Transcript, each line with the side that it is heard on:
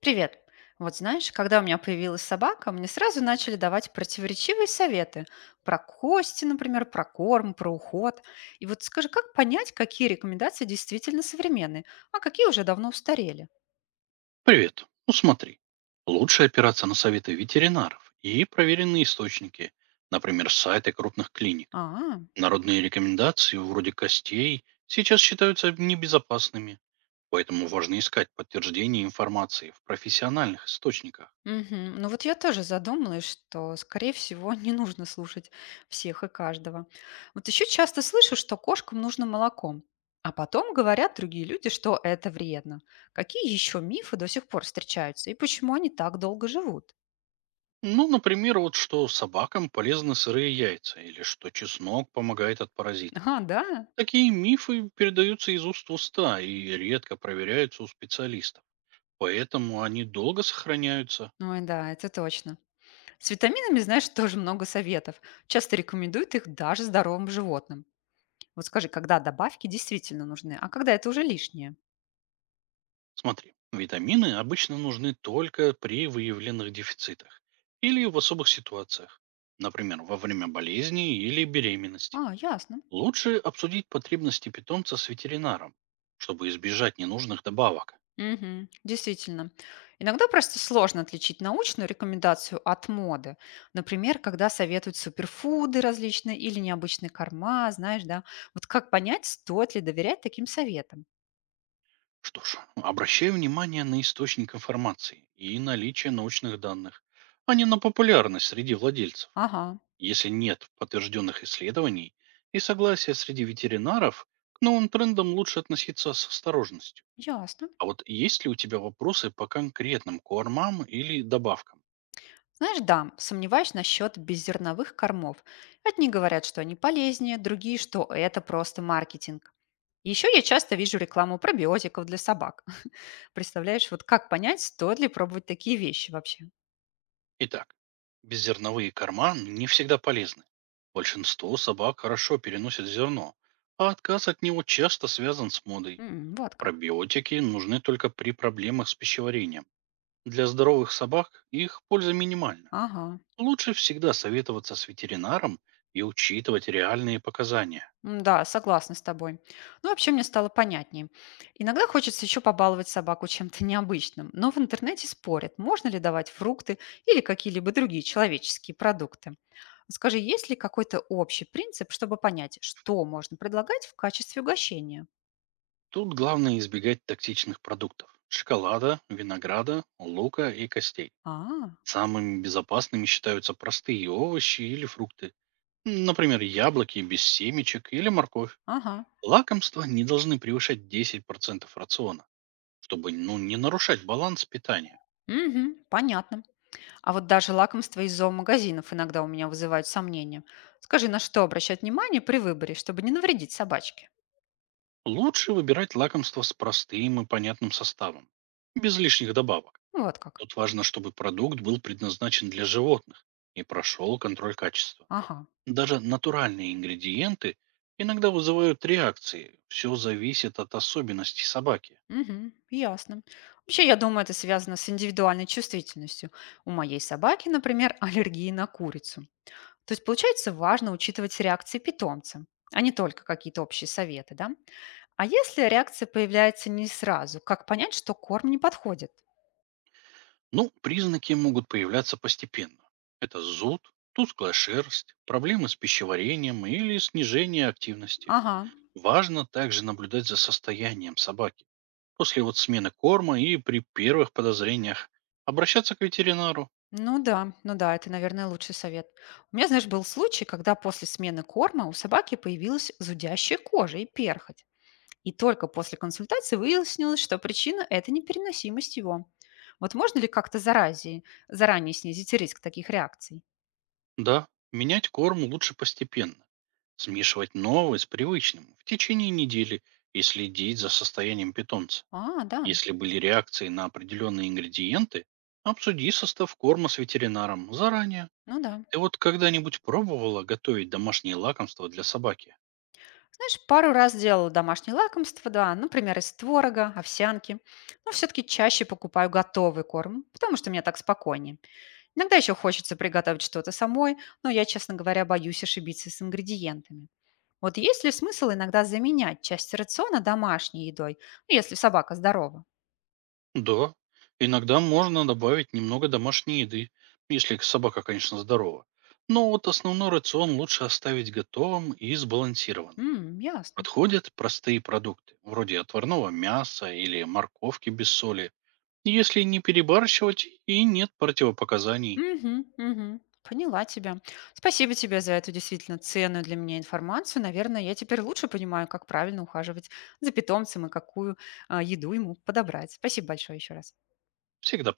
left: Привет. Вот знаешь, когда у меня появилась собака, мне сразу начали давать противоречивые советы про кости, например, про корм, про уход. И вот скажи, как понять, какие рекомендации действительно современные, а какие уже давно устарели?
right: Привет. Ну смотри, лучше опираться на советы ветеринаров и проверенные источники, например, сайты крупных клиник.
left: А.
right: Народные рекомендации вроде костей сейчас считаются небезопасными, поэтому важно искать подтверждение информации в профессиональных источниках.
left: Мгм. Ну вот я тоже задумалась, что, скорее всего, не нужно слушать всех и каждого. Вот еще часто слышу, что кошкам нужно молоко, а потом говорят другие люди, что это вредно. Какие еще мифы до сих пор встречаются и почему они так долго живут?
right: Ну, например, вот что собакам полезны сырые яйца или что чеснок помогает от паразитов.
left: Ага, да?
right: Такие мифы передаются из уст в уста и редко проверяются у специалистов, поэтому они долго сохраняются.
left: Ой, да, это точно. С витаминами, знаешь, тоже много советов. Часто рекомендуют их даже здоровым животным. Вот скажи, когда добавки действительно нужны, а когда это уже лишнее?
right: Смотри, витамины обычно нужны только при выявленных дефицитах или в особых ситуациях, например, во время болезни или беременности.
left: А, ясно.
right: Лучше обсудить потребности питомца с ветеринаром, чтобы избежать ненужных добавок.
left: Мгм. Действительно. Иногда просто сложно отличить научную рекомендацию от моды. Например, когда советуют суперфуды различные или необычные корма, знаешь, да. Вот как понять, стоит ли доверять таким советам?
right: Что ж, обращай внимание на источник информации и наличие научных данных, а не на популярность среди владельцев.
left: Ага,
right: Если нет подтвержденных исследований и согласия среди ветеринаров, к новым трендам лучше относиться с осторожностью.
left: ясно.
right: А вот есть ли у тебя вопросы по конкретным кормам или добавкам?
left: Знаешь, да, сомневаюсь насчет беззерновых кормов. Одни говорят, что они полезнее, другие, что это просто маркетинг. Еще я часто вижу рекламу пробиотиков для собак. Представляешь, вот как понять, стоит ли пробовать такие вещи вообще?
right: Итак, беззерновые корма не всегда полезны. Большинство собак хорошо переносят зерно, а отказ от него часто связан с модой.
left: М, вот как.
right: Пробиотики нужны только при проблемах с пищеварением. Для здоровых собак их польза минимальна.
left: Ага.
right: Лучше всегда советоваться с ветеринаром и учитывать реальные показания.
left: М, да, согласна с тобой. Ну, вообще мне стало понятнее. Иногда хочется еще побаловать собаку чем-то необычным, но в интернете спорят, можно ли давать фрукты или какие-либо другие человеческие продукты. Скажи, есть ли какой-то общий принцип, чтобы понять, что можно предлагать в качестве угощения?
right: Тут главное избегать токсичных продуктов — шоколада, винограда, лука и костей.
left: А,
right: Самыми безопасными считаются простые овощи или фрукты. Например, яблоки без семечек или морковь.
left: ага.
right: Лакомства не должны превышать 10% рациона, чтобы не нарушать баланс питания.
left: Мгм, понятно. А вот даже лакомства из зоомагазинов иногда у меня вызывают сомнения. Скажи, на что обращать внимание при выборе, чтобы не навредить собачке?
right: Лучше выбирать лакомства с простым и понятным составом, без лишних добавок.
left: Ну, вот как.
right: Тут важно, чтобы продукт был предназначен для животных и прошел контроль качества.
left: Ага.
right: Даже натуральные ингредиенты иногда вызывают реакции. Все зависит от особенностей собаки.
left: Мгм. Ясно. Вообще, я думаю, это связано с индивидуальной чувствительностью. У моей собаки, например, аллергии на курицу. То есть, получается, важно учитывать реакции питомца, а не только какие-то общие советы, да? А если реакция появляется не сразу, как понять, что корм не подходит?
right: Ну, признаки могут появляться постепенно. Это зуд, тусклая шерсть, проблемы с пищеварением или снижение активности.
left: Ага,
right: Важно также наблюдать за состоянием собаки. После вот смены корма и при первых подозрениях обращаться к ветеринару.
left: ну да, ну да, это, наверное, лучший совет. У меня, знаешь, был случай, когда после смены корма у собаки появилась зудящая кожа и перхоть. И только после консультации выяснилось, что причина– это непереносимость его. Вот можно ли заранее снизить риск таких реакций?
right: Да, менять корм лучше постепенно. Смешивать новый с привычным в течение недели и следить за состоянием питомца.
left: А, да,
right: Если были реакции на определенные ингредиенты, обсуди состав корма с ветеринаром заранее.
left: ну да.
right: Ты вот когда-нибудь пробовала готовить домашние лакомства для собаки?
left: Знаешь, пару раз делала домашние лакомства, да, например, из творога, овсянки. Но все-таки чаще покупаю готовый корм, потому что мне так спокойнее. Иногда еще хочется приготовить что-то самой, но я, честно говоря, боюсь ошибиться с ингредиентами. Вот есть ли смысл иногда заменять часть рациона домашней едой, ну, если собака здорова?
right: Да. Иногда можно добавить немного домашней еды, если собака, конечно, здорова. Но вот основной рацион лучше оставить готовым и сбалансированным.
left: М, ясно.
right: Подходят простые продукты, вроде отварного мяса или морковки без соли, если не перебарщивать и нет противопоказаний.
left: Мгм, мгм. Поняла тебя. Спасибо тебе за эту действительно ценную для меня информацию. Наверное, я теперь лучше понимаю, как правильно ухаживать за питомцем и какую еду ему подобрать. Спасибо большое еще раз.
right: Всегда